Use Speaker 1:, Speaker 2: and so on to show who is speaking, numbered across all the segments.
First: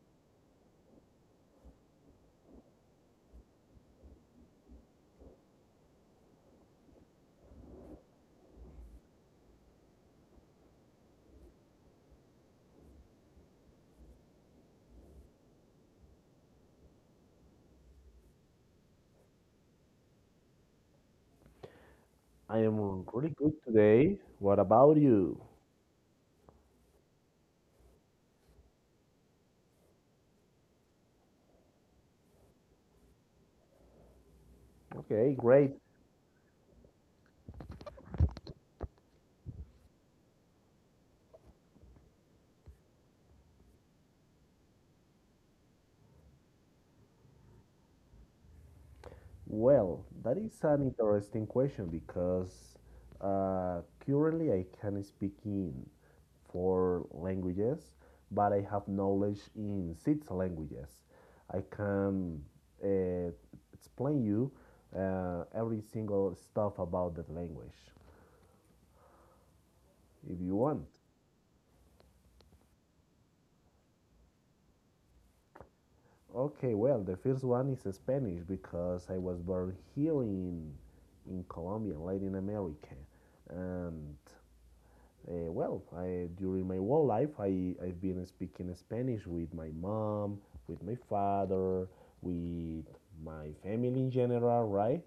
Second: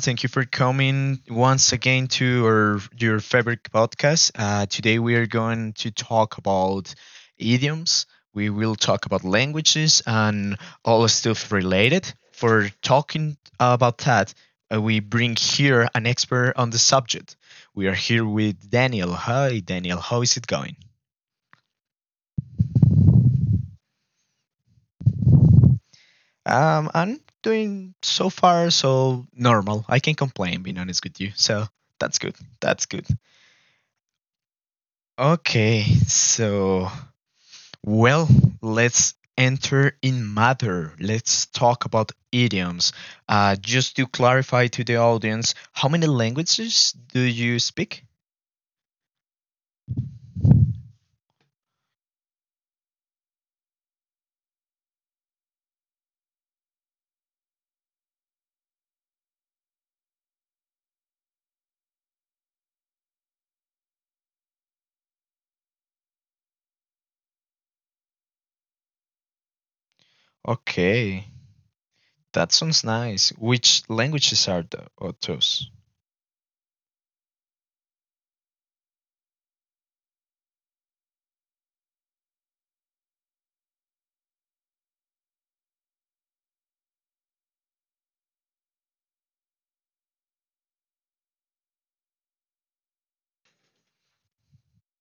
Speaker 1: Thank you for coming once again to our your favorite podcast. Today we are going to talk about idioms. We will talk about languages and all stuff related. For talking about that, we bring here an expert on the subject. We are here with Daniel. Hi, Daniel. How is it going?
Speaker 2: I am really good today. What about you?
Speaker 1: I'm doing so far so normal. I can't complain, being honest with you. So that's good. That's good.
Speaker 2: Okay, great.
Speaker 1: Okay, so well, let's enter in matter. Let's talk about idioms. Just to clarify to the audience, how many languages do you speak?
Speaker 2: Well, that is an interesting question because currently I can speak in four languages, but I have knowledge in six languages. I can uh, explain you every single stuff about that language if you want.
Speaker 1: Okay, that sounds nice. Which are those?
Speaker 2: Okay, well, the first one is Spanish because I was born here in Colombia, Latin America, and well, during my whole life, I've been speaking Spanish with my mom, with my father, with my family in general, right?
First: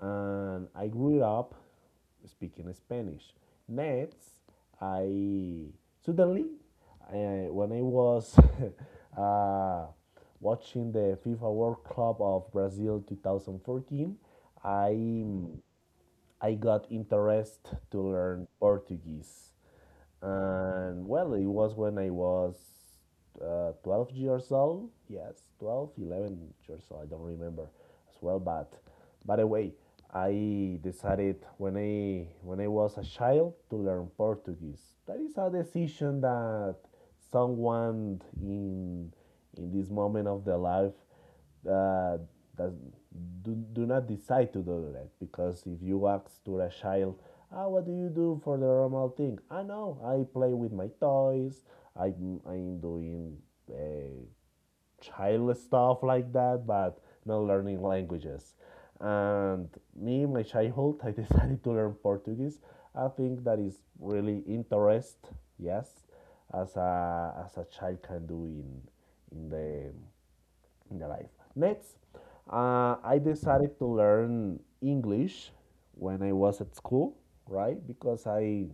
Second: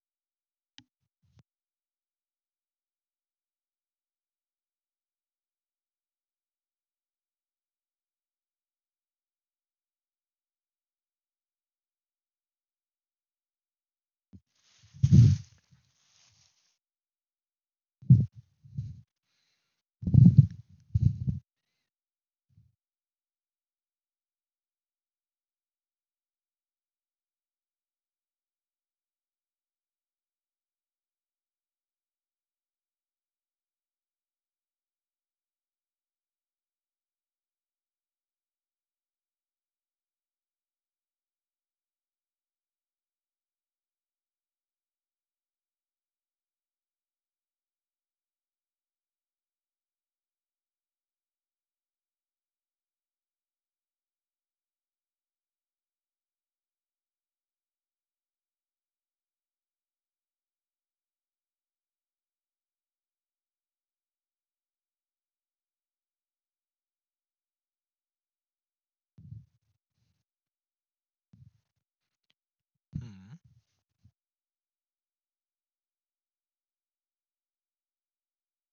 Speaker 2: And I grew up speaking Spanish. Next, I suddenly, when I was uh, watching the FIFA World Cup of Brazil 2014, I I got interest to learn Portuguese. And well, it was when I was 12 years old. Yes, 12, 11 years old. I don't remember as well. But by the way, I decided when I was a child to learn Portuguese. That is a decision that someone in this moment of their life uh, does, do not decide to do that, because if you ask to a child, ah, what do you do for the normal thing? I know, I play with my toys, I'm doing uh, child stuff like that, but not learning languages. And me, in my childhood, I decided to learn Portuguese. I think that is really interest, yes, as a child can do in the in the life. Next, I
Speaker 1: Hmm.
Speaker 2: decided to learn English when I was at school, right? Because I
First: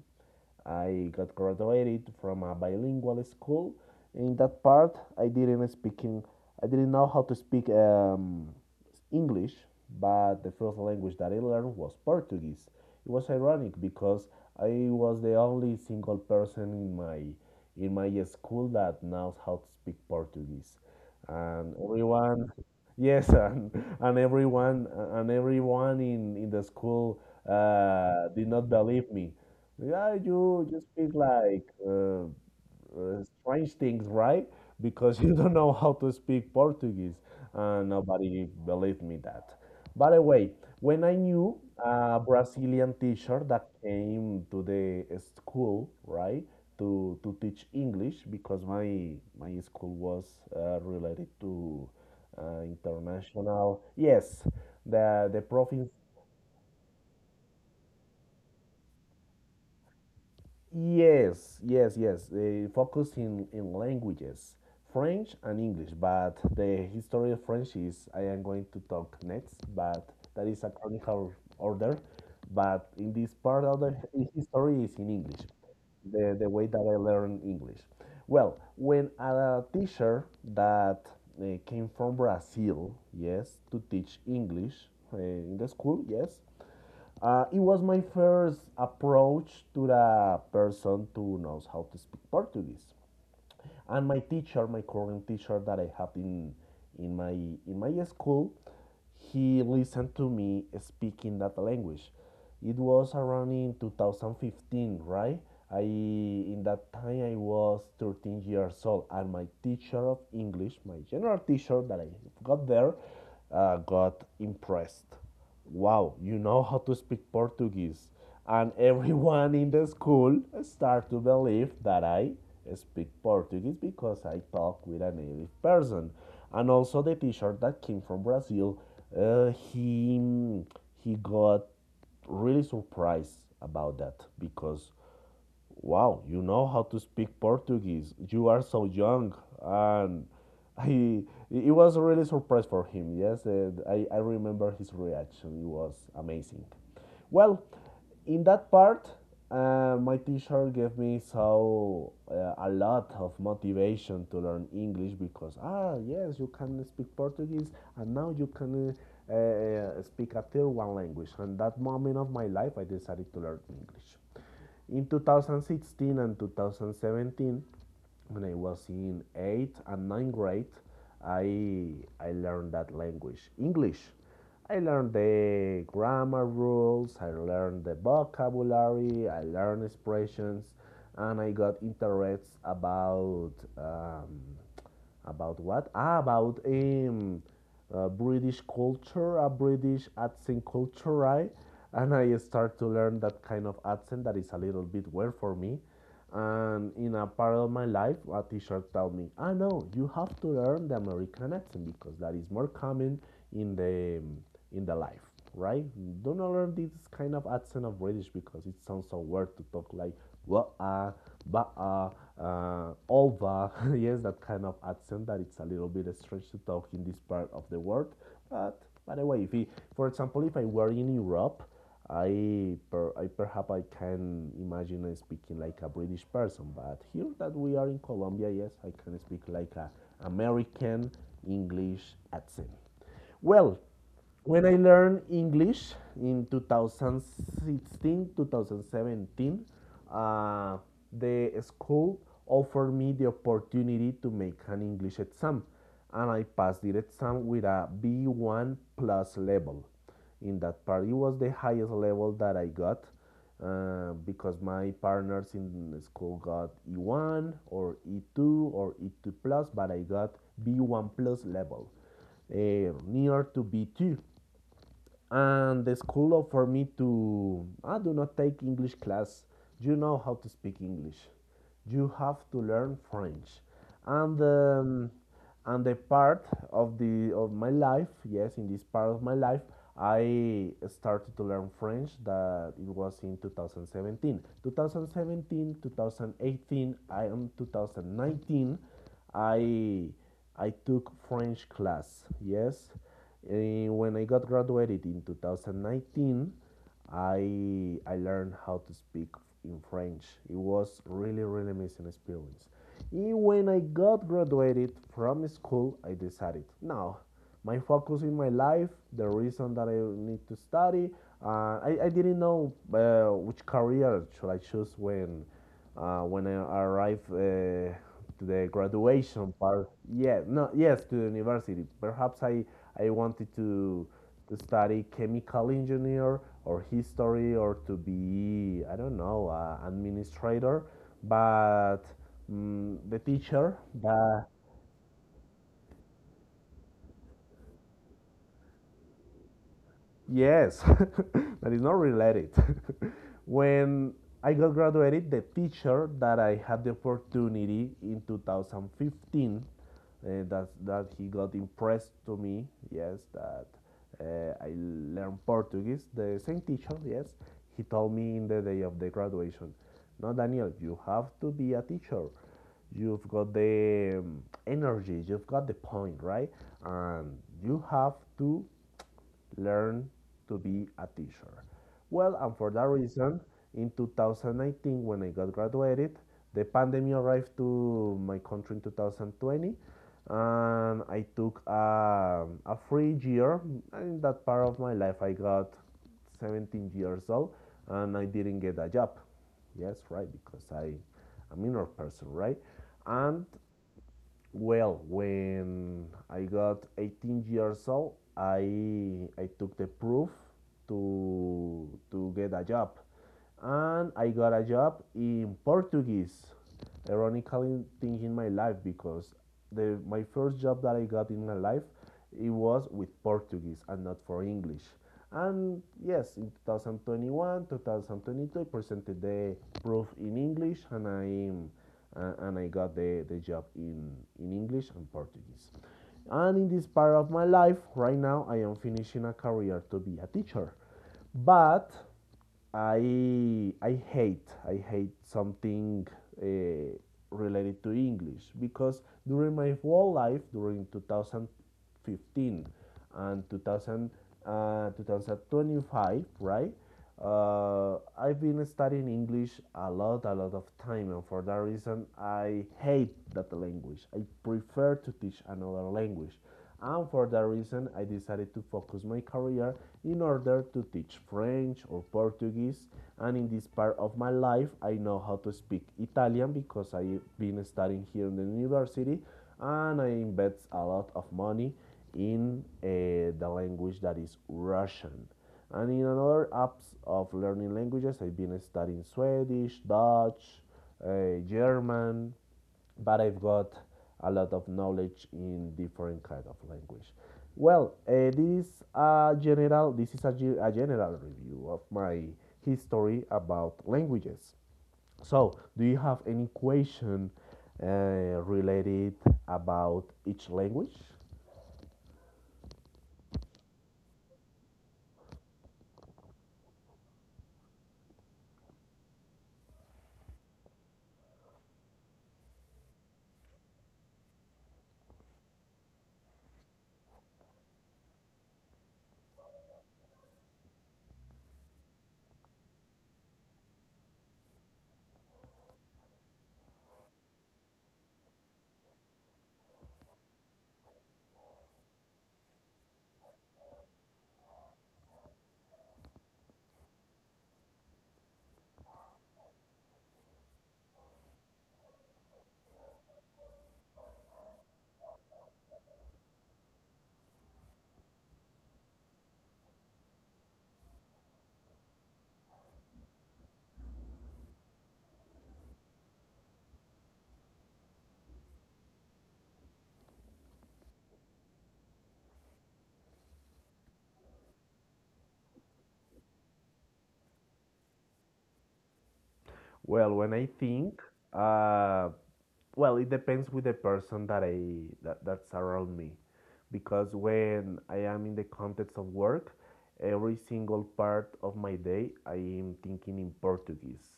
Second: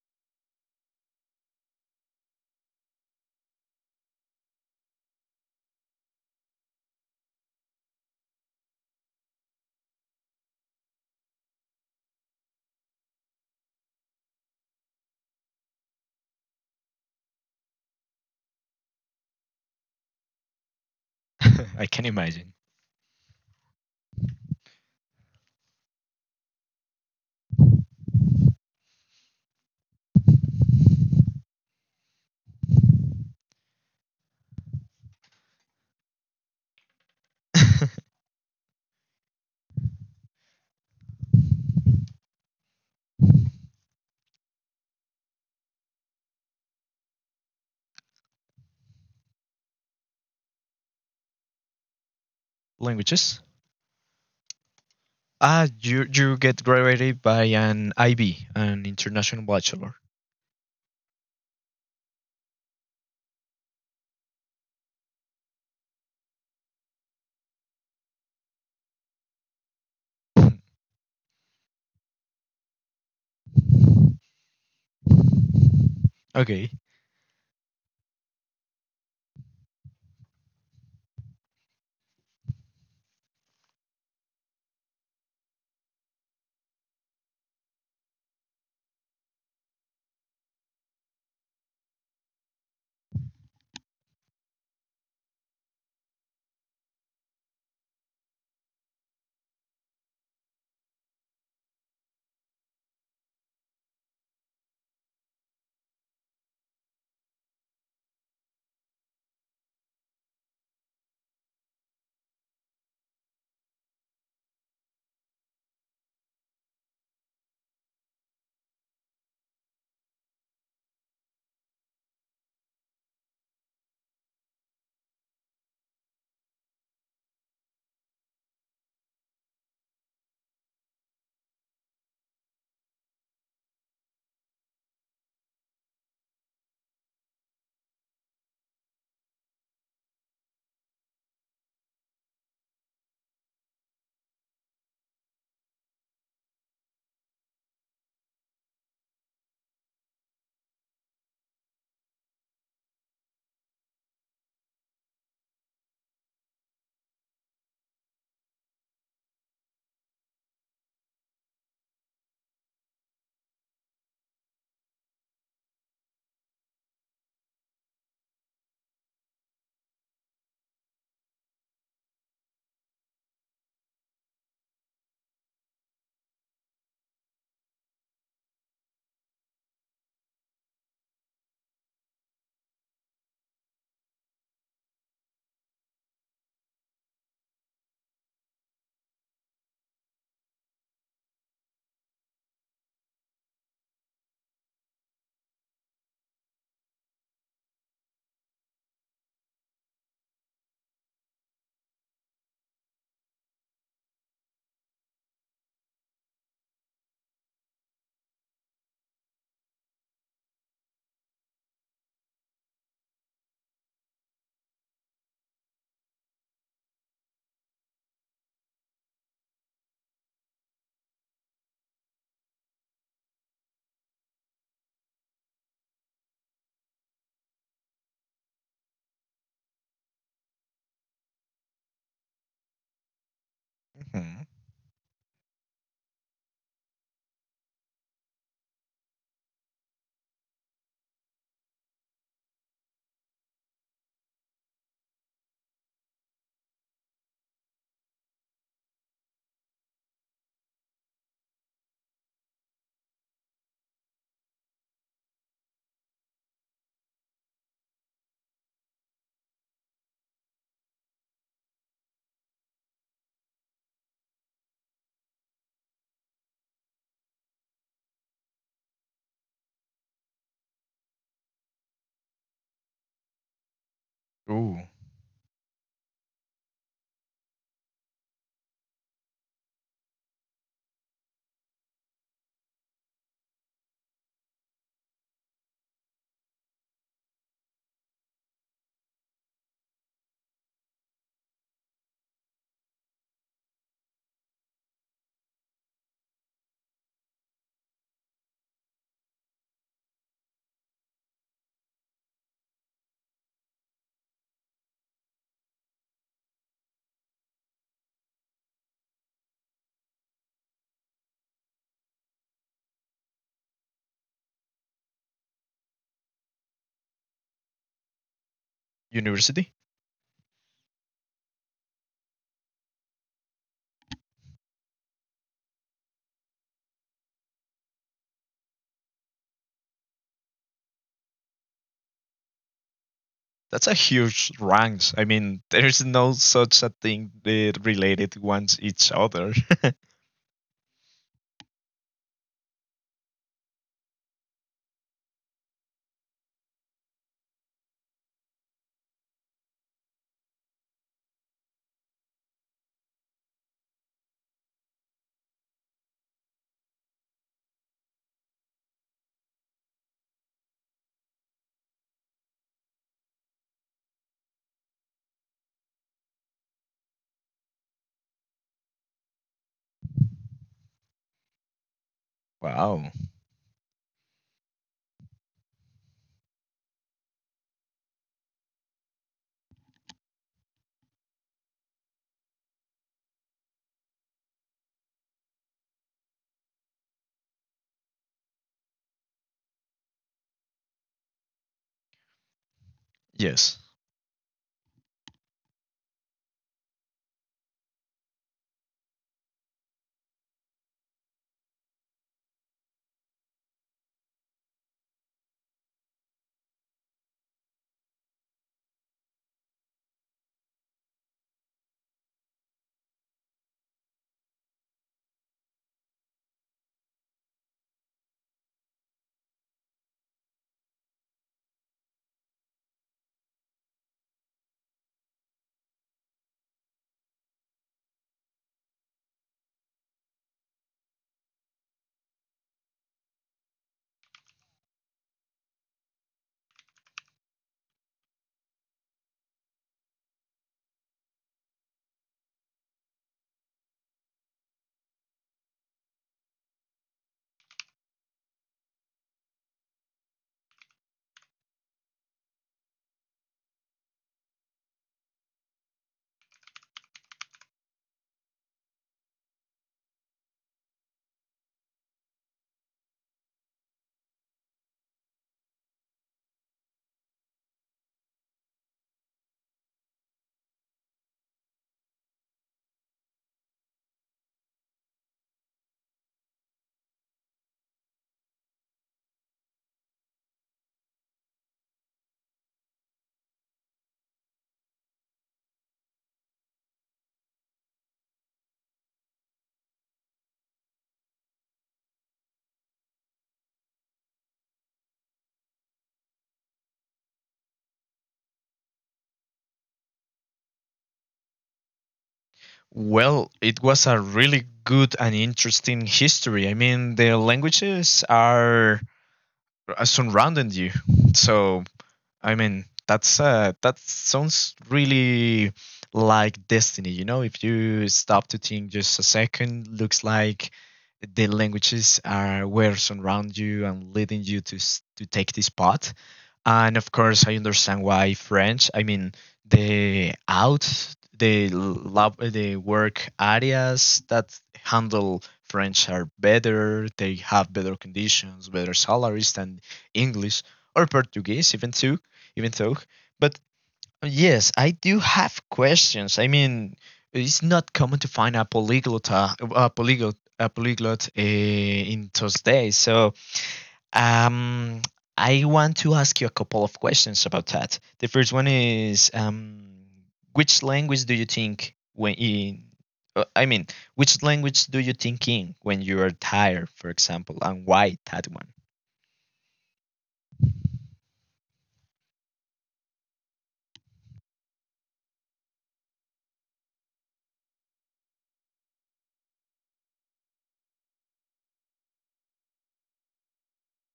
Speaker 2: I got graduated from a bilingual school. In that part, I didn't speaking. I didn't know how to speak. English, but the first language that I learned was Portuguese. It was ironic because I was the only single person in my school that knows how to speak Portuguese, and
Speaker 1: I can imagine.
Speaker 2: everyone, yes, and everyone in the school did not believe me. Yeah, you speak like strange things, right? Because you don't know how to speak Portuguese, and nobody believed me that. By the way, when I knew a Brazilian teacher that came to the school, right, to teach English, because my school was related to
Speaker 1: Languages?
Speaker 2: international. Yes, the
Speaker 1: Ah,
Speaker 2: province.
Speaker 1: you get graduated by an IB, an international bachelor.
Speaker 2: Yes, yes, yes. They focus in languages, French and English. But the history of French is I am going to talk next, but that
Speaker 1: Hmm.
Speaker 2: is a chronicle order. But in this part of the history is in English, the way
Speaker 1: Okay.
Speaker 2: that I learn English. Well, when a teacher that came from Brazil, yes, to teach English in the school, yes, it was my first approach to the person who knows how to speak Portuguese. And my teacher, my current teacher that I have in my school, he listened to me speaking that language. It was around in 2015, right? I in that time I was 13 years old, and my teacher of English, my general teacher that I got there, got impressed. Wow, you know how to speak Portuguese. And everyone in the school start to believe that I speak Portuguese because I talk with a native person. And also the teacher that came from Brazil, uh, he he got really surprised about that, because wow, you know how to speak Portuguese. You are so young. And he, it was a really surprise for him, yes. And I remember his reaction. It was amazing. Well, in that part, my teacher gave me so a lot of motivation to learn English because, ah, yes, you can speak Portuguese, and now you can speak a third one language. And that moment of my life, I decided to learn English. In 2016 and 2017, when I was in 8th and 9th grade, I, I learned that language, English. I learned the grammar rules, I learned the vocabulary, I learned expressions, and I got interests about what? Ah, about British culture, a British accent culture, right? And I start to learn that kind of accent that is a little bit weird for me. And in a part of my life, a teacher told me, ah, no, you have to learn the American accent because that is more common in the in the life, right? Do not learn this kind of accent of British because it sounds so weird to talk like wa ba over. Yes, that kind of accent that it's a little bit strange to talk in this part of the world. But by the way, if we, for example, if I were in Europe, I, per, I perhaps I can imagine speaking like a British person. But here that we are in Colombia, yes, I can speak like a American English accent. Well,
Speaker 1: Mhm.
Speaker 2: when I learned English in 2016, 2017, uh, the school offered me the opportunity to make an English exam, and I passed the exam with a B1 plus level. In that part, it was the highest level that I got, because my partners in the school got E1 or E2 or E2 plus, but I got B1 plus level near to B2, and the school offered me to I do not take English class. You know how to speak English. You have to learn French. And
Speaker 1: Ooh,
Speaker 2: and the part of my life, yes, in this part of my life, I started to learn French that it was in two thousand seventeen, 2018. I am 2019, I I took French class. Yes, and when I got graduated in 2019, I learned how to speak in French. It was really really amazing experience. And when I got graduated from school, I decided now my focus in my life, the reason that I need to study. I didn't know which career should I choose when when I arrived to the graduation
Speaker 1: university?
Speaker 2: part, yeah, no, yes, to the university. Perhaps I wanted to study chemical engineer or history or to be, I don't know, administrator, but the teacher
Speaker 1: That's a
Speaker 2: that.
Speaker 1: huge ranks. I mean, there's no such a thing related ones each other.
Speaker 2: Yes, that is not related. when I got graduated, the teacher that I had the opportunity in 2015, that he got impressed to me. Yes, that I learned Portuguese. The same teacher, yes, he told me in the day of the graduation, "No, Daniel, you have to be a teacher. You've got the energy. You've got the point, right? And you have to learn to be a teacher." Well, and for that
Speaker 1: Wow.
Speaker 2: reason, in 2019, when I got graduated, the pandemic arrived to my country in 2020, and I took a free year. In that part of my life, I got 17 years old, and I didn't get a job. Yes, right, because am a minor person, right? And
Speaker 1: Yes.
Speaker 2: well, when I got 18 years old, I took the proof to get a job, and I got a job in Portuguese. Ironically, thing in my life because the my first job that I got in my life, it was with Portuguese and not for English. And yes, in 2021, 2022, I presented the proof in English, and I got the job in English and Portuguese. And in this part of my life, right now, I am finishing a career to be a teacher. But I hate something uh, related to English because during my whole life, during 2000, 2015 and 2000, 2025, right? I've been studying English a lot of time, and for that reason, I hate that language. I prefer to teach another language. And for that reason, I decided to focus my career in order to teach French or Portuguese. And in this part of my life, I know how to speak Italian because I've been studying here in the university, and I invest a lot of money in the language that is Russian. And in another apps of learning languages, I've been studying Swedish, Dutch, German, but I've got a lot of knowledge in different kind of language. Well, this is a general review of my history about languages. So, do you have any question related about each language?
Speaker 1: Well, it was a really good and interesting history. I mean, the languages are surrounding you, so I mean, that's that sounds really like destiny. You know, if you stop to think just a second, looks like the languages are were around you and leading you to to take this path. And of course, I understand why French. I mean, the out, the lab, the work areas that handle French are better. They have better conditions, better salaries than English or Portuguese, even too, even though. But yes, I do have questions. I mean, it's not common to find a polyglot in those days. So um, I want to ask you a couple of questions about that. The first one is, which language do you think when in, I mean, which language do you think in when you are tired, for example, and why that one?
Speaker 2: Well, when I think, uh, well, it depends with the person that's around me, because when I am in the context of work, every single part of my day I am thinking in Portuguese.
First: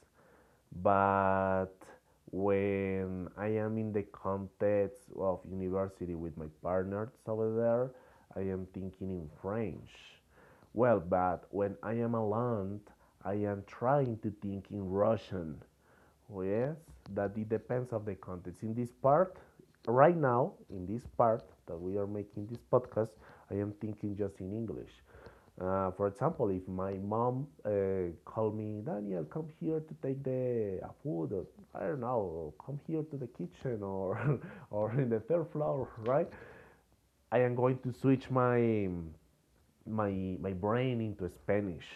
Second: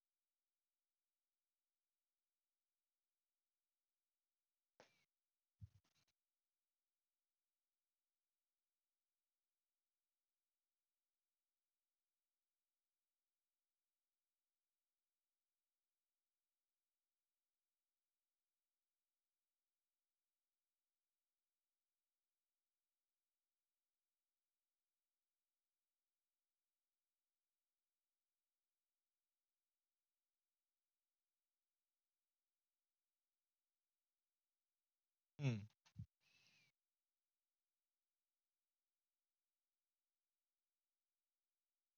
Speaker 2: But when I am in the context of university with my partners over there, I am thinking in French. Well, but when I am alone, I am trying to think in Russian. Well, yes, that it depends of the context. In this part, right now, in this part that we are making this podcast, I am thinking just in English. For example, if my mom called me, Daniel, come here to take the food, or, I don't know, come here to the kitchen or or in the third
Speaker 1: Mm.
Speaker 2: floor, right? I am going to switch my my brain into Spanish,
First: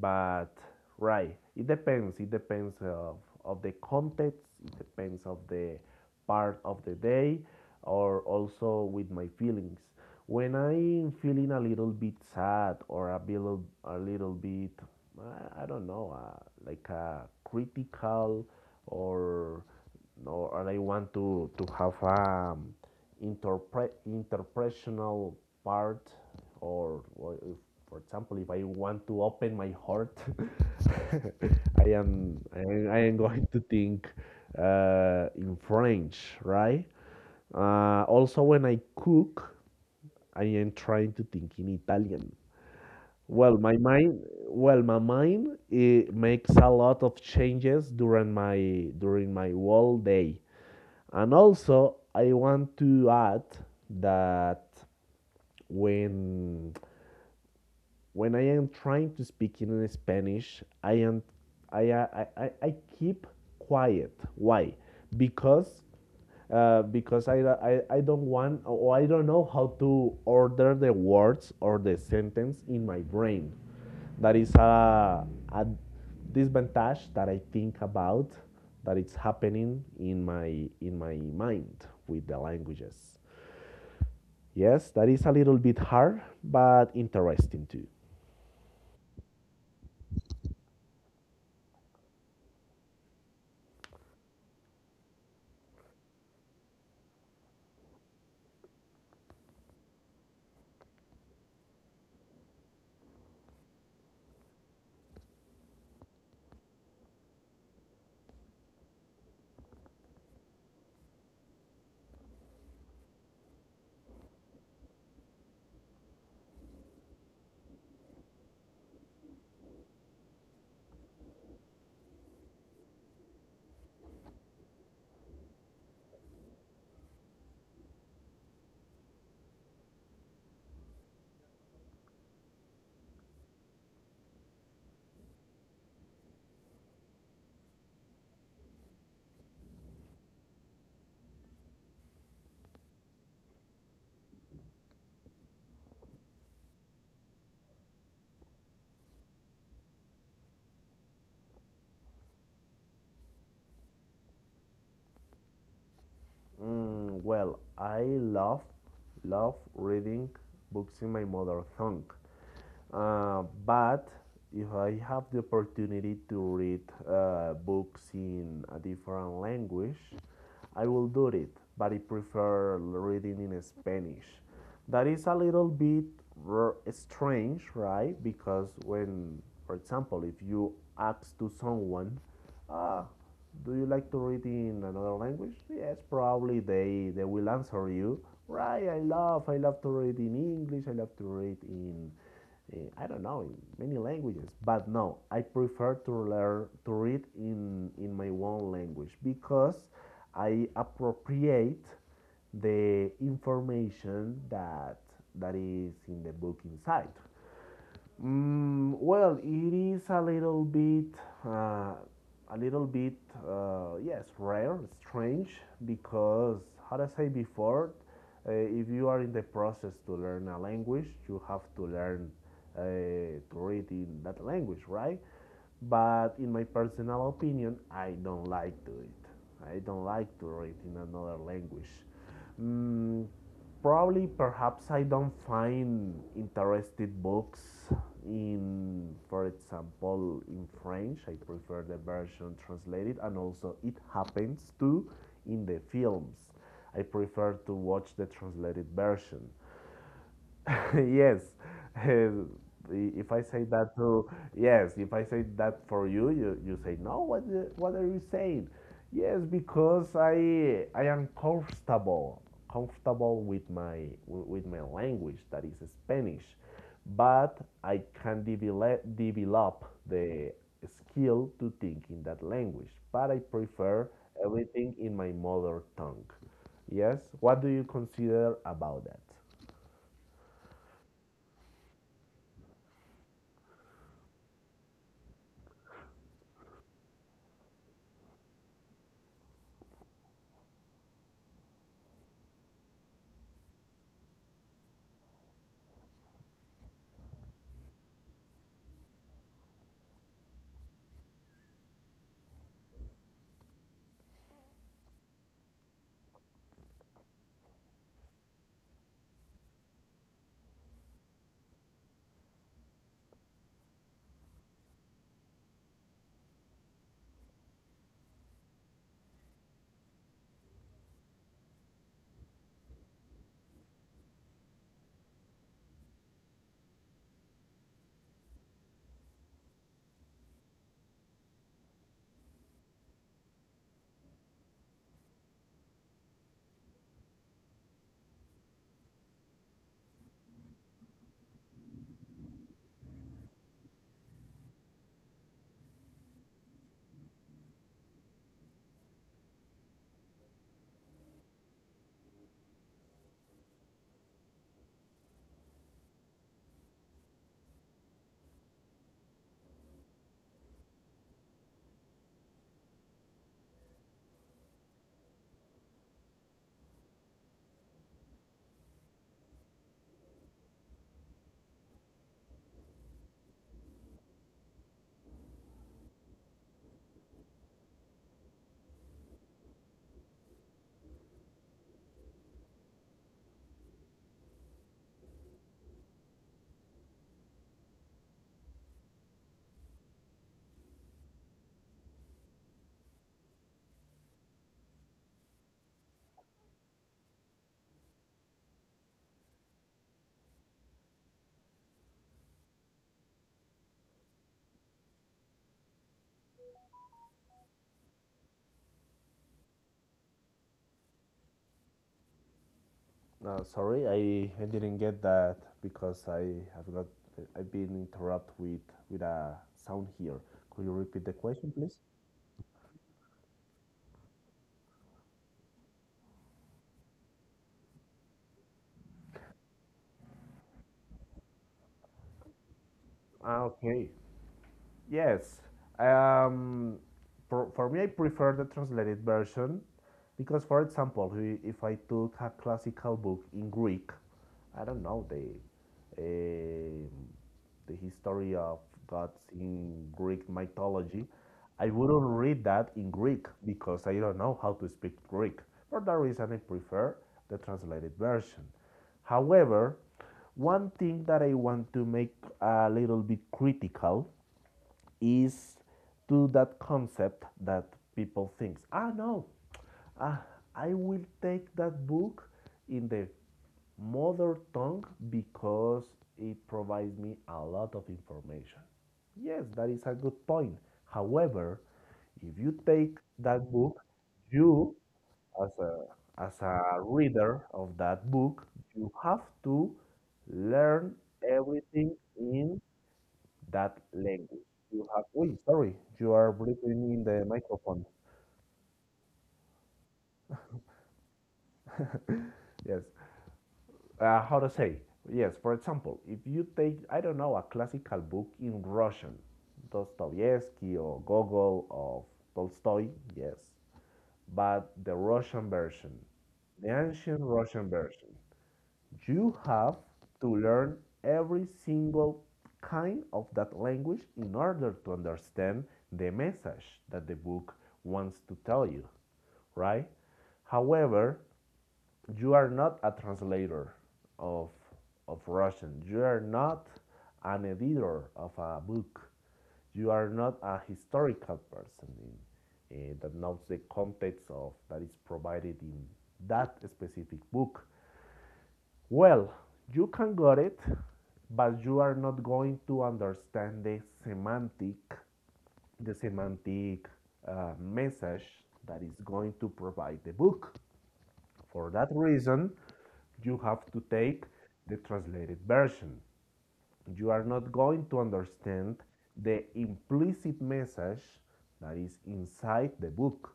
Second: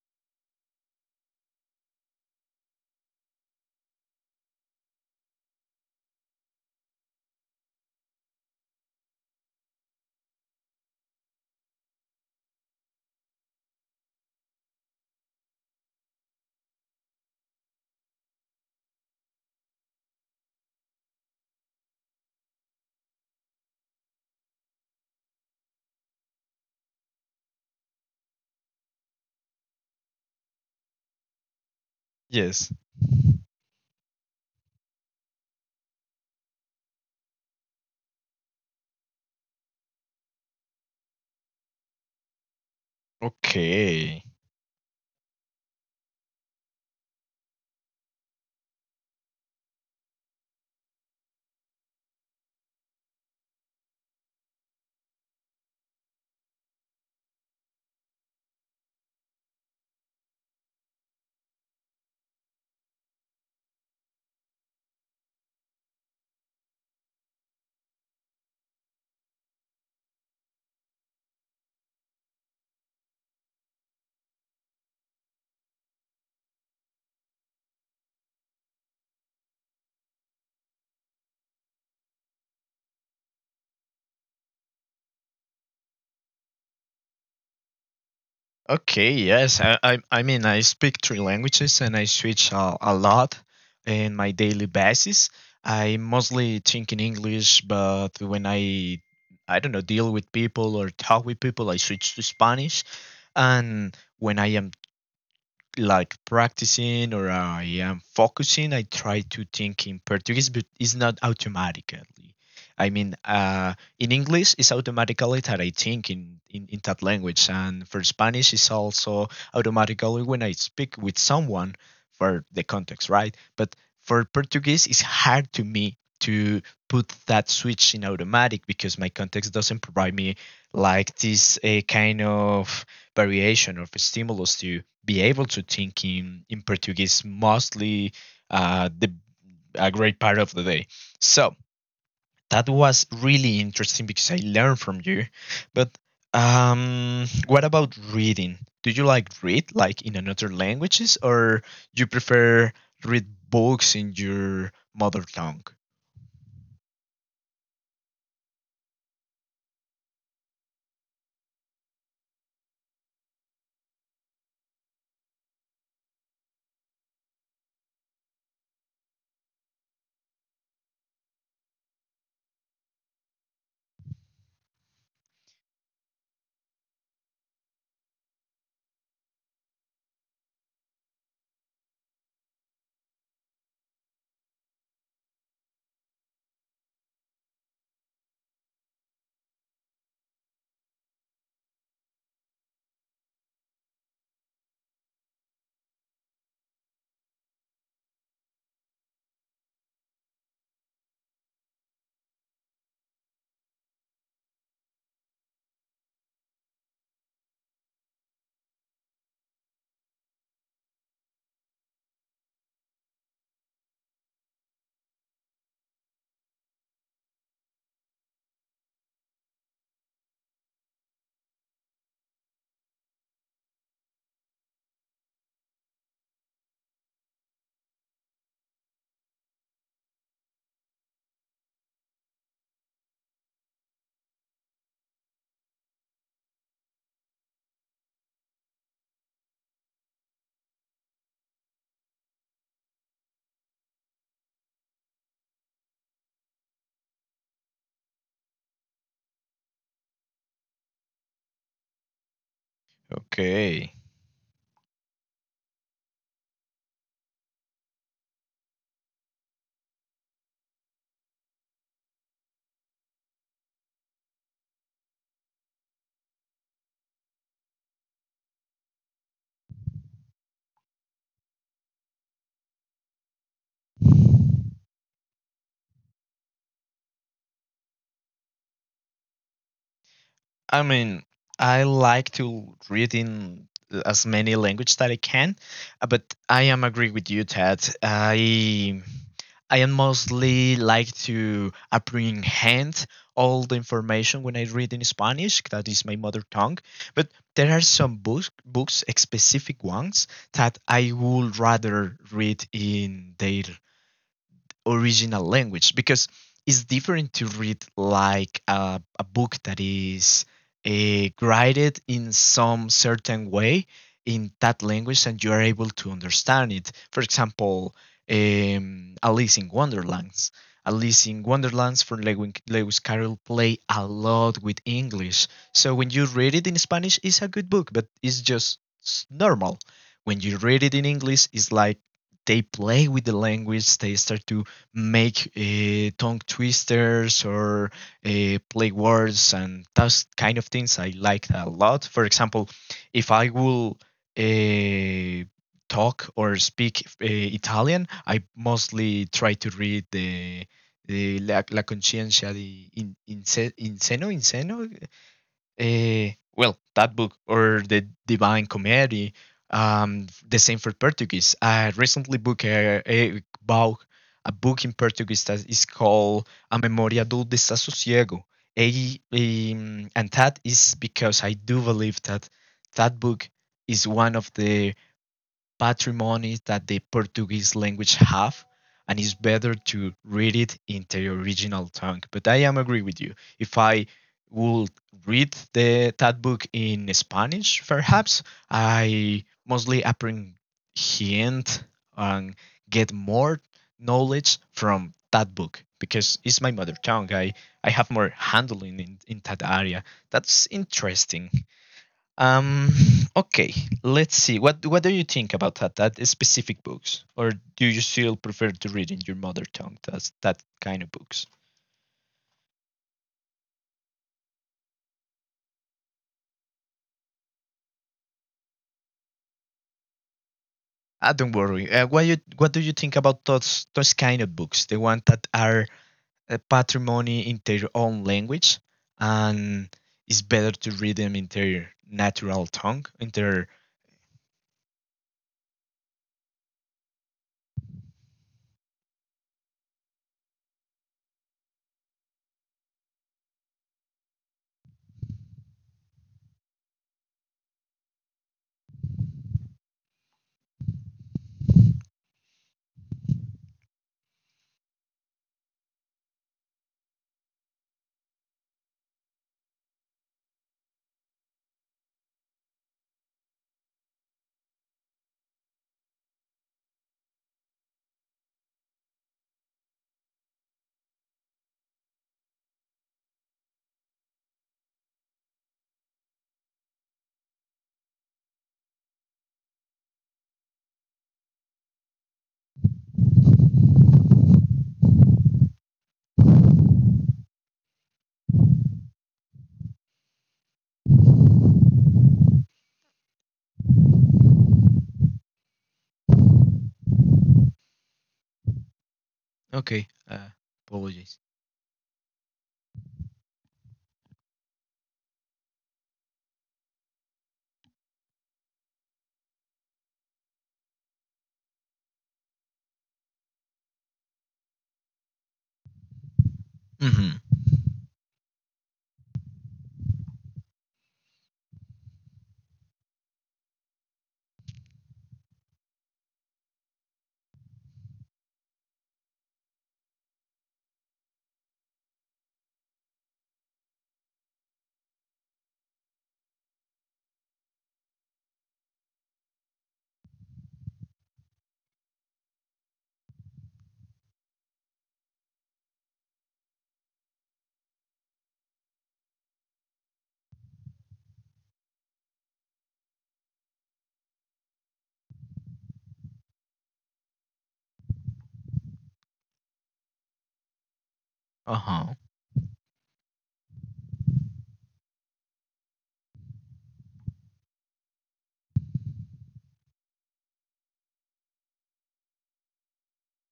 Speaker 2: but right, it depends. It depends of the context. It depends of the part of the day, or also with my feelings. When I'm feeling a little bit sad or a little bit, I, don't know, like a critical or no, or I want to have a interpre interpersonal part, or, if, for example, if I want to open my heart,
Speaker 1: Yes.
Speaker 2: I am going to think in French, right? Also, when I cook, I am trying to think in Italian. Well, my mind,
Speaker 1: Okay.
Speaker 2: well, my mind, it makes a lot of changes during my whole day. And also, I want to add that when when I am trying to speak in Spanish, I am I keep quiet. Why? Because because I don't want or I don't know how to order the words or the sentence in my brain. That is a disadvantage that I think about that it's happening in my mind with the languages. Yes, that is a little bit hard, but interesting too.
Speaker 1: Okay, yes. I mean, I speak three languages and I switch a lot in my daily basis. I mostly think in English, but when I don't know, deal with people or talk with people, I switch to Spanish. And when I am like practicing or I am focusing, I try to think in Portuguese, but it's not automatically. I mean, in English, it's automatically that I think in that language. And for Spanish, it's also automatically when I speak with someone for the context, right? But for Portuguese, it's hard to me to put that switch in automatic because my context doesn't provide me like this a kind of variation of stimulus to be able to think in Portuguese mostly the a great part of the day. So that was really interesting because I learned from you. But what about reading? Do you like read like in another languages, or you prefer read books in your mother tongue?
Speaker 2: Mm, well, I love reading books in my mother tongue, but if I have the opportunity to read books in a different language, I will do it. But I prefer reading in Spanish. That is a little bit strange, right? Because for example, if you ask to someone, ah, do you like to read in another language? Yes, probably they will answer you. Right, I love to read in English, I love to read in, eh, I don't know, in many languages. But no, I prefer to read in my own language because I appropriate the information that is in the book inside. Mm, well, it is uh, a little bit, yes, rare, strange, because, how to say before, if you are in the process to learn a language, you have to learn to read in that language, right? But in my personal opinion, I don't like to it. I don't like to read in another language. Mm, probably, perhaps I don't find interested books in, for example, in French. I prefer the version translated, and also it happens too in the films. I prefer to watch the translated version. Yes. Uh, if I say that
Speaker 1: Okay.
Speaker 2: to, yes, if I say that for you, you say, no, what, what are you saying? Yes, because I am comfortable, comfortable with with my language, that is Spanish. But I can develop, develop the skill to think in that language. But I prefer everything in my mother tongue. Yes, what do you consider about that?
Speaker 1: I mean, I like to read in as many language that I can, but I am agree with you, Ted. I am mostly like to apprehend all the information when I read in Spanish. That is my mother tongue. But there are some specific ones that I would rather read in their original language because it's different to read like a book that is graded in some certain way in that language and you are able to understand it. For example, Alice in Wonderlands. Alice in Wonderlands from Lewis Carroll play a lot with English. So when you read it in Spanish, it's a good book, but it's just normal. When you read it in English, it's like they play with the language, they start to make tongue twisters or play words and those kind of things. I like that a lot. For example, if I will uh, talk or speak Italian, I mostly try to read the La Conciencia di Inseno, Inseno, uh, well, that book or the Divine Comedy, the same for Portuguese. I recently book a about a book in Portuguese that is called A Memória do Desassossego. And that is because I do believe that that book is one of the patrimony that the Portuguese language have, and it's better to read it in the original tongue. But I am agree with you. If I would read the that book in Spanish, perhaps I mostly apprehend and get more knowledge from that book because it's my mother tongue. I have more handling in that area. That's interesting. Um, okay, let's see. What do you think about that? That is specific books, or do you still prefer to read in your mother tongue? That's that kind of books.
Speaker 2: No, sorry, I didn't get that because I have got I've been interrupted with a sound here. Could you repeat the
Speaker 1: Ah, don't
Speaker 2: question,
Speaker 1: worry.
Speaker 2: please?
Speaker 1: What do you think about those kind of books? The ones that are patrimony in their own language, and it's better to read them in their natural tongue. In
Speaker 2: Ah,
Speaker 1: their
Speaker 2: okay. Yes. Um, for me, I prefer the translated version because, for example, if I took a classical book in Greek, I don't know um the history of gods in Greek mythology, I wouldn't read that in Greek because I don't know how to speak Greek. For that reason, I prefer the translated version. However, one thing that I want to make a little bit critical is to that concept that people thinks, ah no, ah, I will take that book in the mother tongue because it provides me a lot of information. Yes, that is a good point. However, if you take that book, you as a as a reader of that book, you have to learn everything in that language. You have, Oi, sorry, you are breathing in the microphone.
Speaker 1: okay, apologies.
Speaker 2: Yes. How to say? Yes, for example, if you take, I don't know, a classical book in Russian, Dostoevsky or Gogol or Tolstoy, yes, but the Russian version, the ancient
Speaker 1: Mm-hmm.
Speaker 2: Russian version. You have to learn every single kind of that language in order to understand the message that the book wants to tell you, right? However, you are not a translator of, of Russian. You are not an editor of a book. You are not a historical person in, eh, that knows the context of that is provided in that specific book. Well, you can get it, but you are not going to understand the semantic message that is going to provide the book.
Speaker 1: Uh
Speaker 2: For that
Speaker 1: huh.
Speaker 2: reason, you have to take the translated version you are not going to understand the implicit message that is inside the book.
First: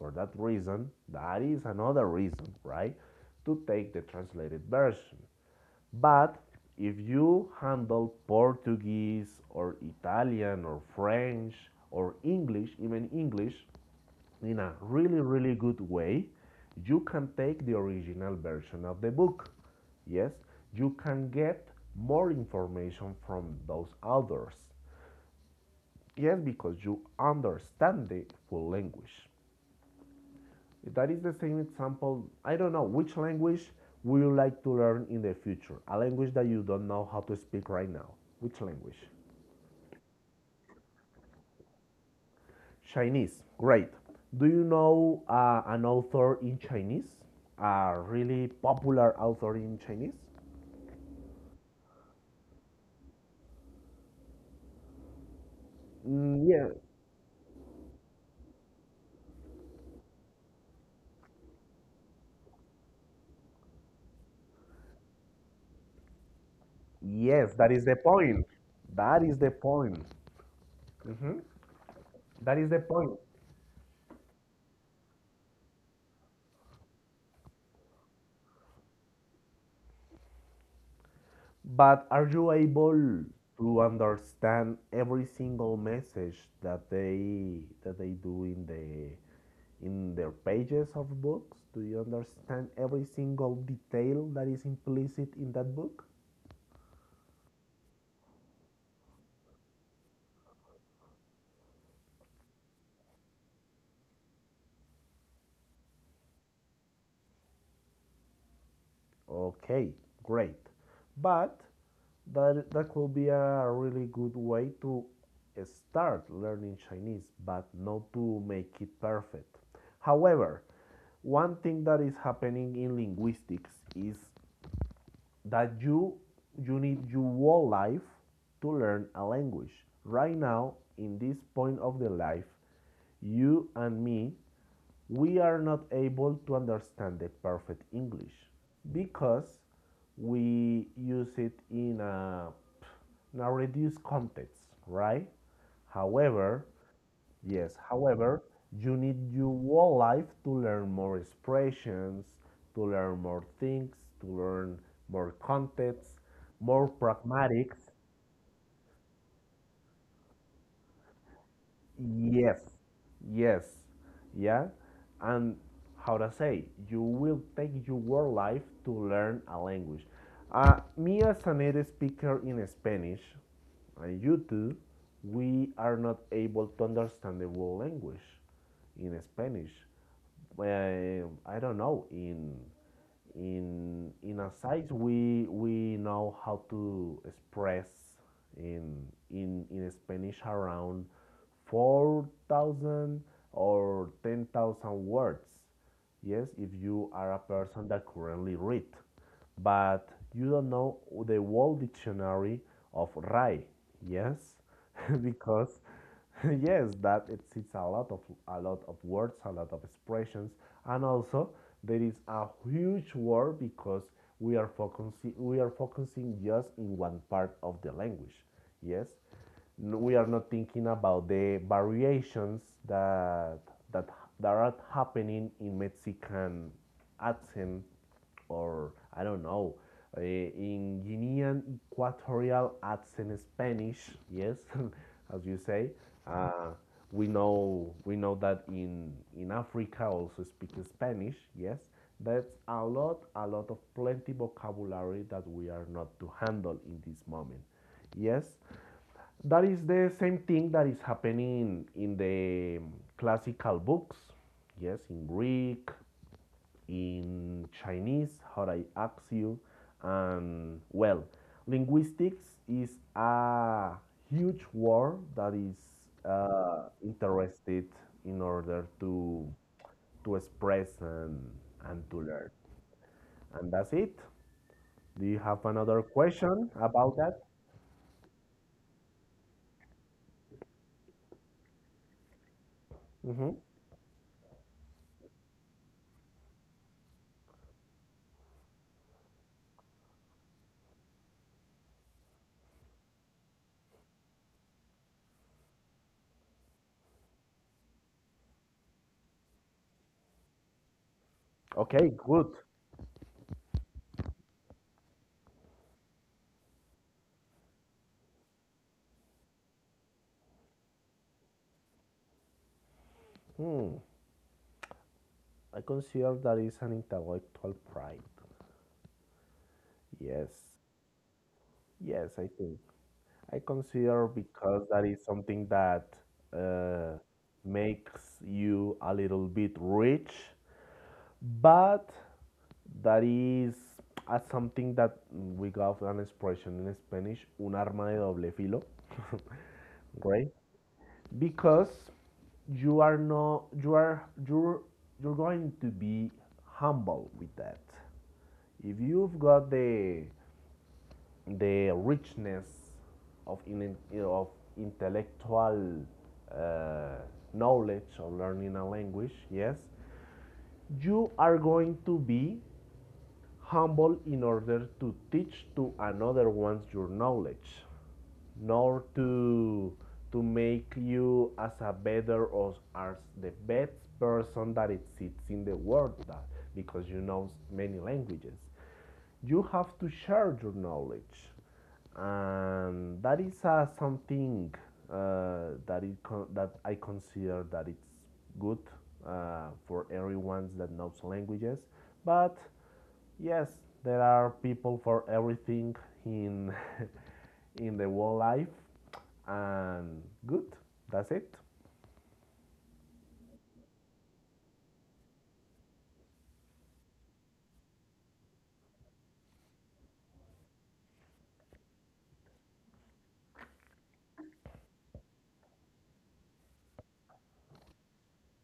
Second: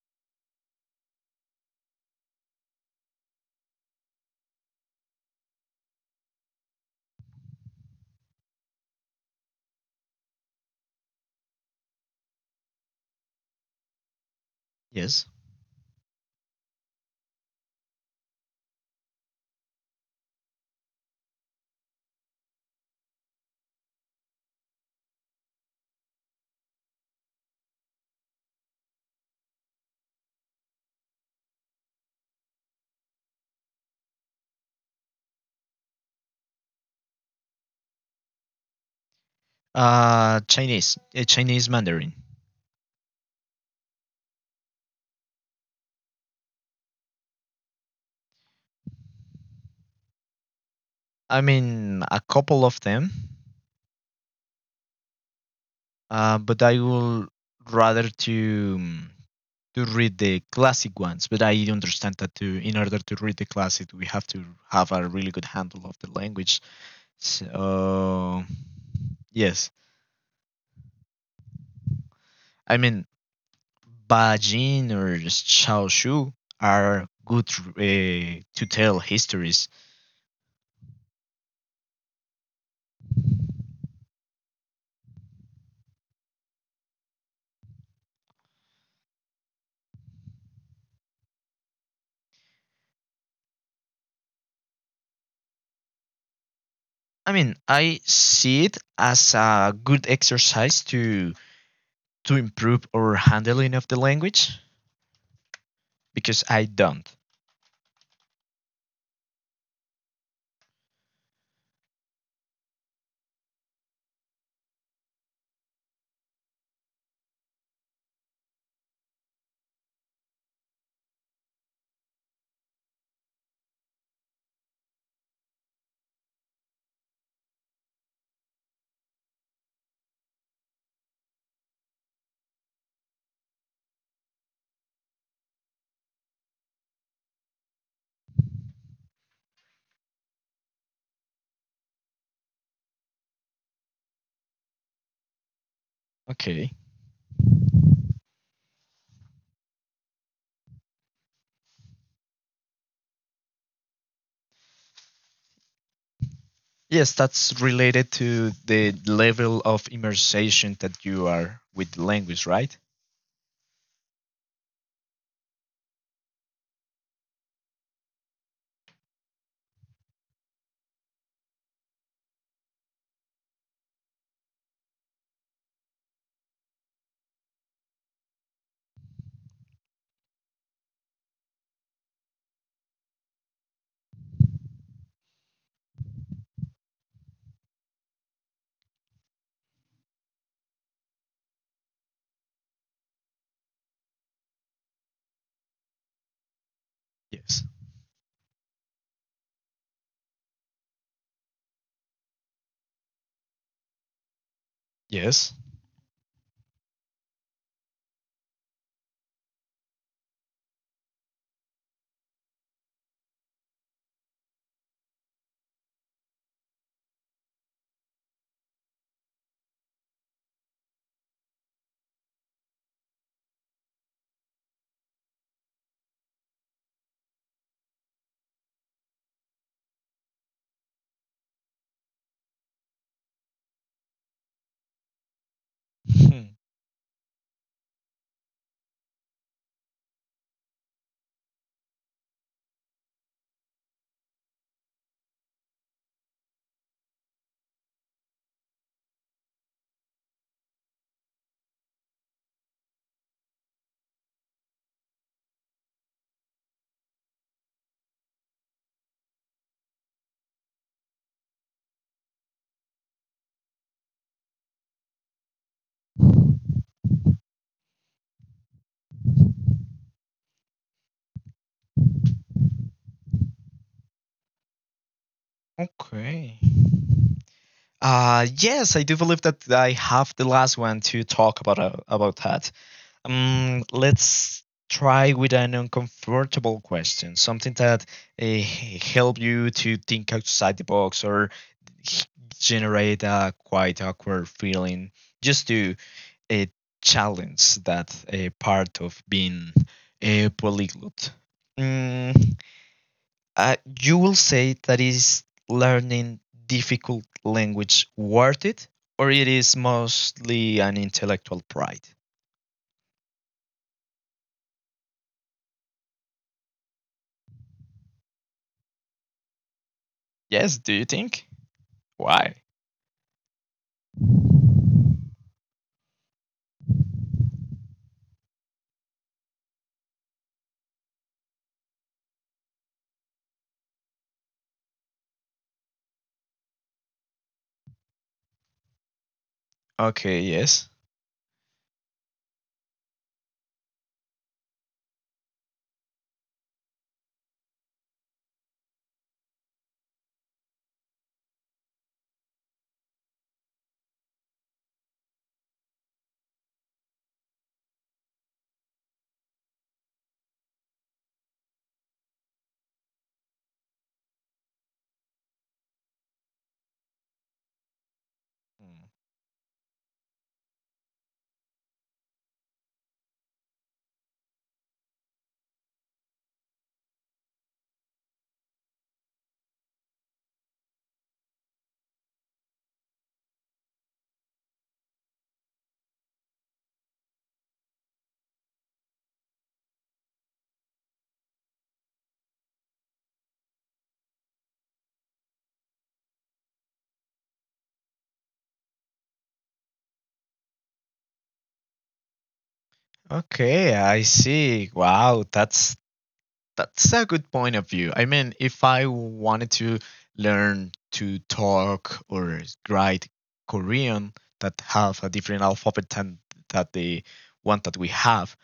Speaker 2: For that reason, that is another reason, right, to take the translated version. But if you handle Portuguese or Italian or French or English, even English, in a really,
Speaker 1: Yes.
Speaker 2: really good way, you can take the original version of the book. Yes, you can get more information from those authors. Yes, because you understand the full language. That is the same example. I don't know which language would you like to learn in the future? A language that you don't know how to speak right now. Which language?
Speaker 1: Chinese, Chinese Mandarin.
Speaker 2: Chinese, great. Do you know an author in Chinese? A really popular author in Chinese?
Speaker 1: I mean, a couple of them,
Speaker 2: Mm,
Speaker 1: but
Speaker 2: yeah.
Speaker 1: I will rather to read the classic ones. But I understand that to in order to read the classic, we have to have a really good handle of the language.
Speaker 2: Yes, that is the
Speaker 1: So
Speaker 2: point. That is the
Speaker 1: yes,
Speaker 2: point. Mhm. That is
Speaker 1: I
Speaker 2: the
Speaker 1: mean,
Speaker 2: point.
Speaker 1: Ba Jin or Xiao Shu are good to tell histories.
Speaker 2: But are you able to understand every single message that they do in the in their pages of books? Do you understand every single detail that is implicit in that book?
Speaker 1: I mean, I see it as a good exercise to improve our handling of the language because I don't.
Speaker 2: Okay, great. But that could be a really good way to start learning Chinese, but not to make it perfect. However, one thing that is happening in linguistics is that you need your whole life to learn a language. Right now, in this point of the life, you and me, we are not able to understand the perfect English because we use it in in a reduced context, right? However,
Speaker 1: Okay.
Speaker 2: Yes, however, you need your whole life to learn more expressions, to learn more things, to learn more contexts, more
Speaker 1: Yes, that's
Speaker 2: pragmatics.
Speaker 1: related to the level of immersion that you are with the language,
Speaker 2: Yes,
Speaker 1: right?
Speaker 2: yes, yeah. And how to say, you will take your whole life to learn a language. Me as a native speaker in Spanish, and you too, we are not able to understand the whole language in Spanish. Well, I don't know in a size we know how to express in in Spanish around 4,000 or 10,000 words. Yes, if you are a
Speaker 1: Yes.
Speaker 2: person that currently read, but you don't know the world dictionary of Rai. Yes,
Speaker 1: Yes.
Speaker 2: because yes, that exists a lot of words, a lot of expressions, and also there is a huge word because we are focusing just in one part of the language. Yes, we are not thinking about the variations that that that are happening in Mexican accent or I don't know in Guinean Equatorial accent Spanish. Yes, as you say,
Speaker 1: Hmm.
Speaker 2: uh, we know that in Africa also speak Spanish. Yes. That's a lot of plenty vocabulary that we are not to handle in this moment. Yes, that is the same thing that is happening in the classical books. Yes, in Greek, in Chinese, how I ask you, and well, linguistics is a huge war that is interested in order to express and to learn. And that's it. Do you have another
Speaker 1: Okay.
Speaker 2: question about that?
Speaker 1: Yes, I do believe that I have the last one to talk about that.
Speaker 2: Hmm.
Speaker 1: Let's try with an uncomfortable question, something that uh, help you to think outside the box or generate a quite awkward feeling, just to a challenge that a part of being a polyglot?
Speaker 2: Okay, good.
Speaker 1: Mm, uh, you will say that is learning difficult language worth it, or it is mostly an intellectual pride?
Speaker 2: Hmm. I consider that is an intellectual pride.
Speaker 1: Yes,
Speaker 2: Yes,
Speaker 1: do you think?
Speaker 2: yes, I
Speaker 1: Why?
Speaker 2: think. I consider because that is something that uh, makes you a little bit rich but that is as something that we got an expression in Spanish, un arma de doble filo,
Speaker 1: Okay,
Speaker 2: right?
Speaker 1: yes.
Speaker 2: Because you are not, you are, you're going to be humble with that. If you've got the richness of in, of intellectual uh, knowledge of learning a language, yes, you are going to be humble in order to teach to another ones your knowledge,
Speaker 1: Hmm.
Speaker 2: nor to to make you as a better or as the best person that exists in the world that, because you know many languages you have to share your knowledge and that is something that that I consider that it's good for everyone that knows languages but yes there are people for everything in in the world life and good that's it.
Speaker 1: Okay, I see. Wow, that's a good point of view. I mean, if I wanted to learn to talk or write Korean that have a different alphabet than that the one that we have,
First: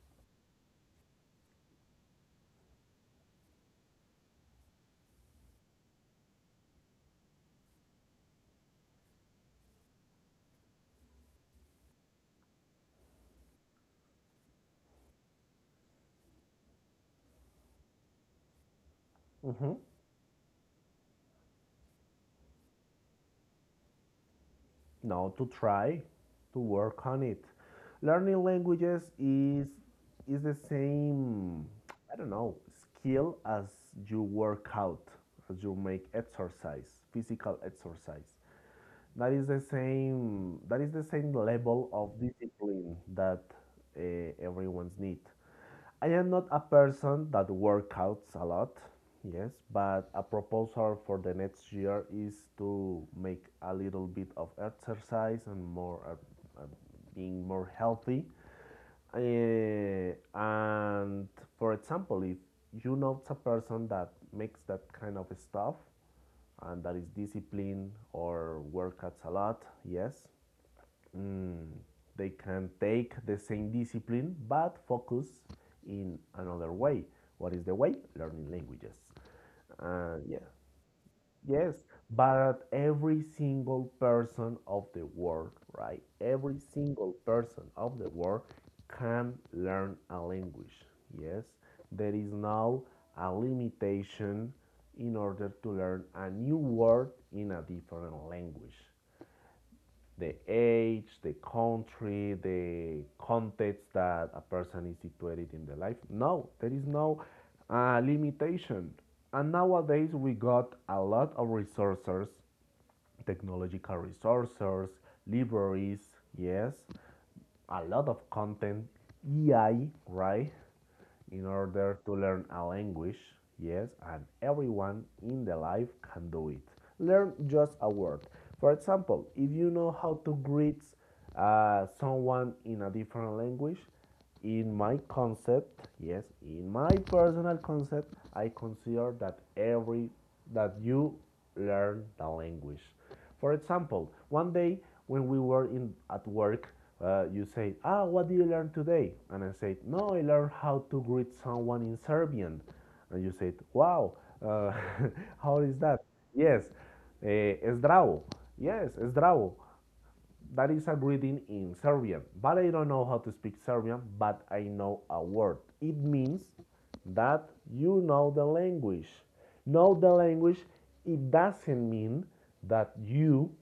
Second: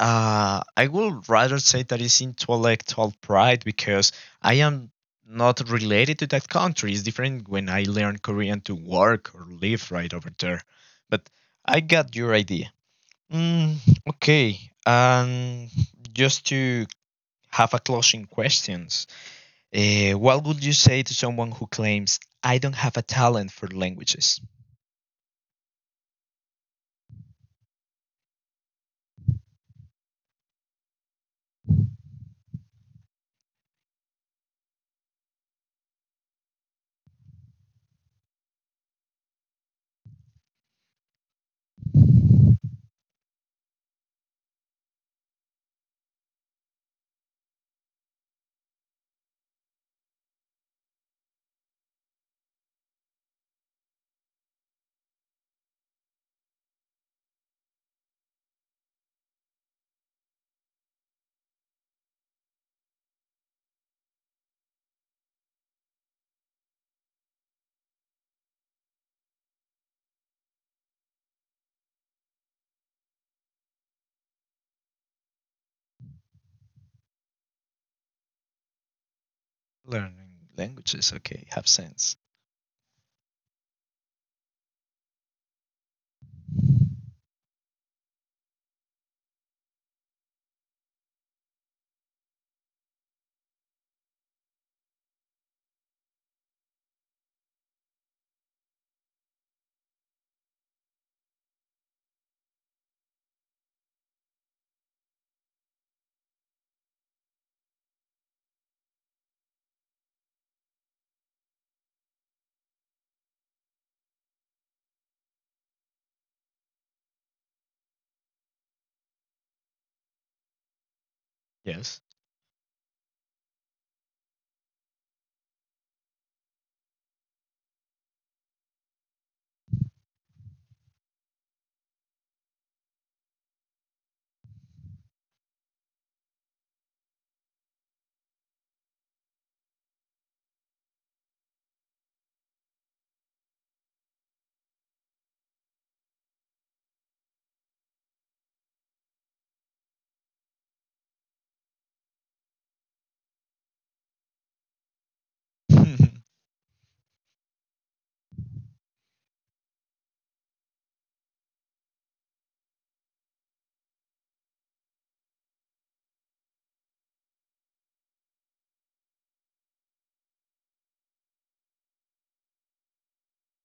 Speaker 1: I would rather say that it's intellectual pride because I am not related to that country. It's different when I learn Korean to work or live right over there. But I got your idea. Mm, okay. Um, just to have a closing questions.
Speaker 2: Hmm.
Speaker 1: What would you say to someone who claims I don't have a talent for languages?
Speaker 2: No to try to work on it. Learning languages is the same I don't know skill as you work out as you make exercise physical exercise. That is the same level of discipline that everyone's need. I am not a person that workouts a lot, yes, but a proposal for the next year is to make a little bit of exercise and more being more healthy. Eh, and for example, if you know a person that makes that kind of stuff and that is disciplined or workouts a lot, yes, mm, they can take the same discipline but focus in another way. What is the way? Learning languages. Yeah,
Speaker 1: Learning languages, okay, have
Speaker 2: yes,
Speaker 1: sense.
Speaker 2: but every single person of the world, right? Every single person of the world can learn a language. Yes, there is now a limitation in order to learn a new word in a different language the age, the country, the context that a person is situated in the life. No, there is no limitation. And nowadays we got a lot of resources, technological resources, libraries, yes, a lot of content, EI, right? In order
Speaker 1: Yes.
Speaker 2: to learn a language, yes, and everyone in the life can do it. Learn just a word. For example, if you know how to greet someone in a different language, in my concept, yes, in my personal concept, I consider that every that you learn the language. For example, one day when we were in at work, you say, "Ah, what did you learn today?" And I said, "No, I learned how to greet someone in Serbian." And you said, "Wow, how is that?" Yes, eh, "Zdravo." Yes, "Zdravo." That is a greeting in Serbian, but I don't know how to speak Serbian, but I know a word. It means that you know the language. Know the language, it doesn't mean that you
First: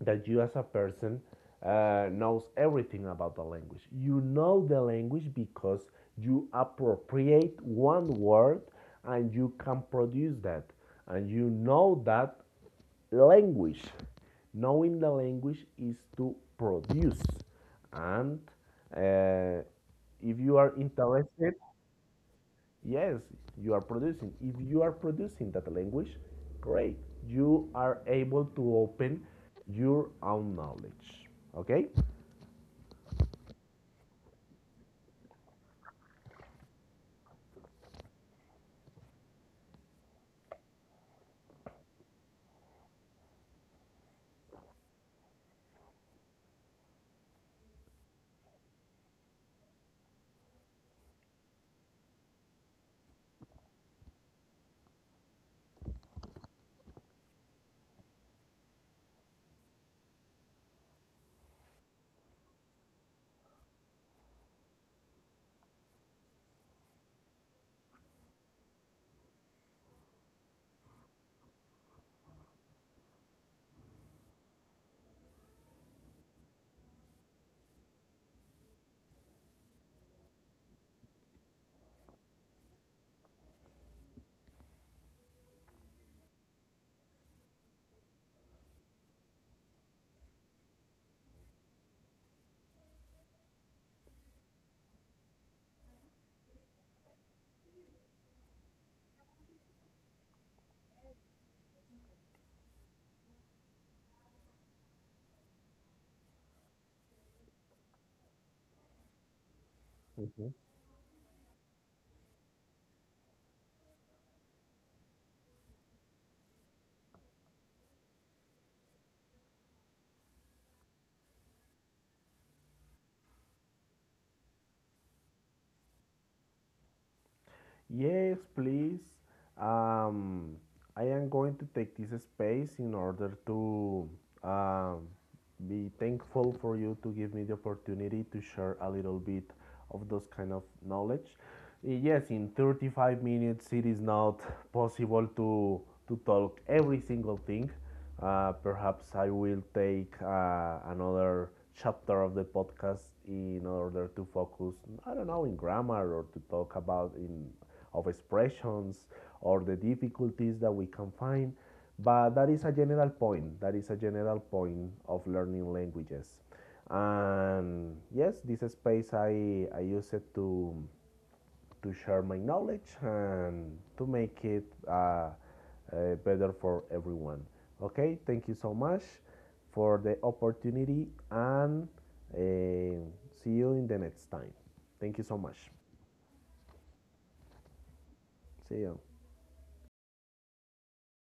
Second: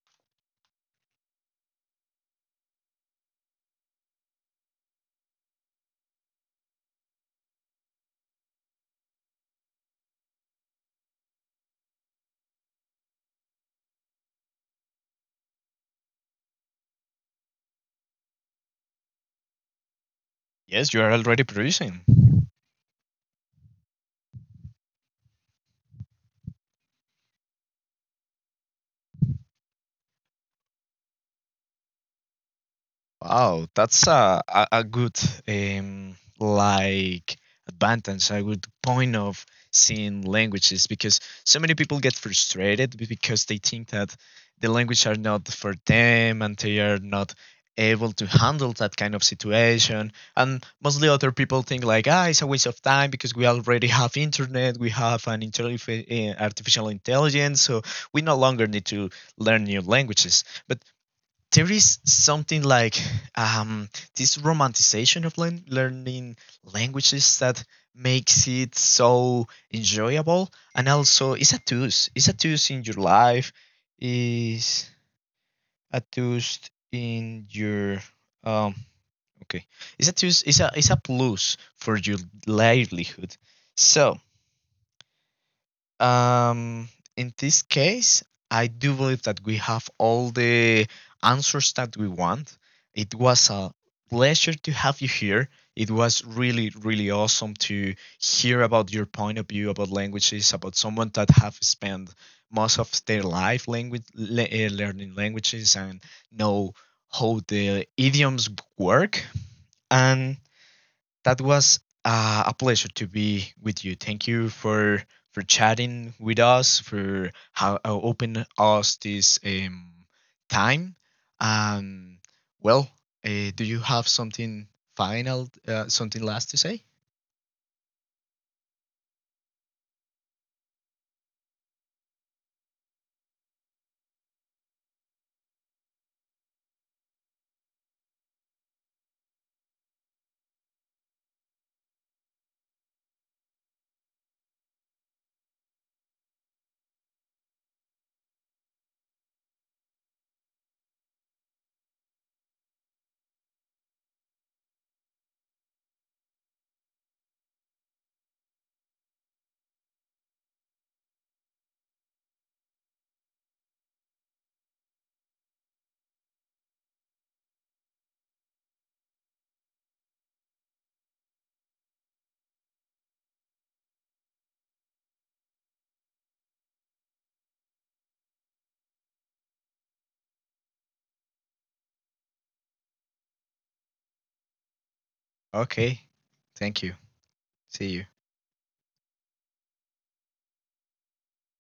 Speaker 2: that you as a person knows everything about the language. You know the language because you appropriate one word and you can produce that. And you know that language. Knowing the language is to produce. And uh, if you are
Speaker 1: Yes, you are already
Speaker 2: interested,
Speaker 1: producing.
Speaker 2: Yes, you are producing. If you are producing that language, great. You are able to open your own knowledge. Okay?
Speaker 1: Wow, that's a good like advantage, a good point of seeing languages because so many people get frustrated because they think that the language are not for them and they are not able to handle that kind of situation. And mostly other people think like, ah, it's a waste of time because we already have internet, we have an artificial intelligence, so we no longer need to learn new languages. But there is something like um, this romanticization of learning languages that makes it so enjoyable and also it's a tools in your life is a tools in your um okay it's a tools it's a plus for your livelihood so um, in this case, I do believe that we have all the answers that we want. It was a pleasure to have you here. It was really, really awesome to hear about your point of view about languages, about someone that have spent most of their life learning languages and know how the idioms work. And
Speaker 2: Mm-hmm.
Speaker 1: that was a pleasure to be with you. Thank you for chatting with us, for how open us this time. Um, well, do you have something final, something last to say?
Speaker 2: Yes, please. Um, I am going to take this space in order to um, be thankful for you to give me the opportunity to share a little bit of those kind of knowledge. Yes, in 35 minutes, it is not possible to talk every single thing, perhaps I will take another chapter of the podcast in order to focus, I don't know, in grammar or to talk about in of expressions or the difficulties that we can find. But that is a general point. That is a general point of learning languages. And yes, this space I use it to share my knowledge and to make it better for everyone. Okay, thank you so much for the opportunity and uh, see you in the next time. Thank you so much.
Speaker 1: Okay, thank you. See you.
Speaker 2: See you.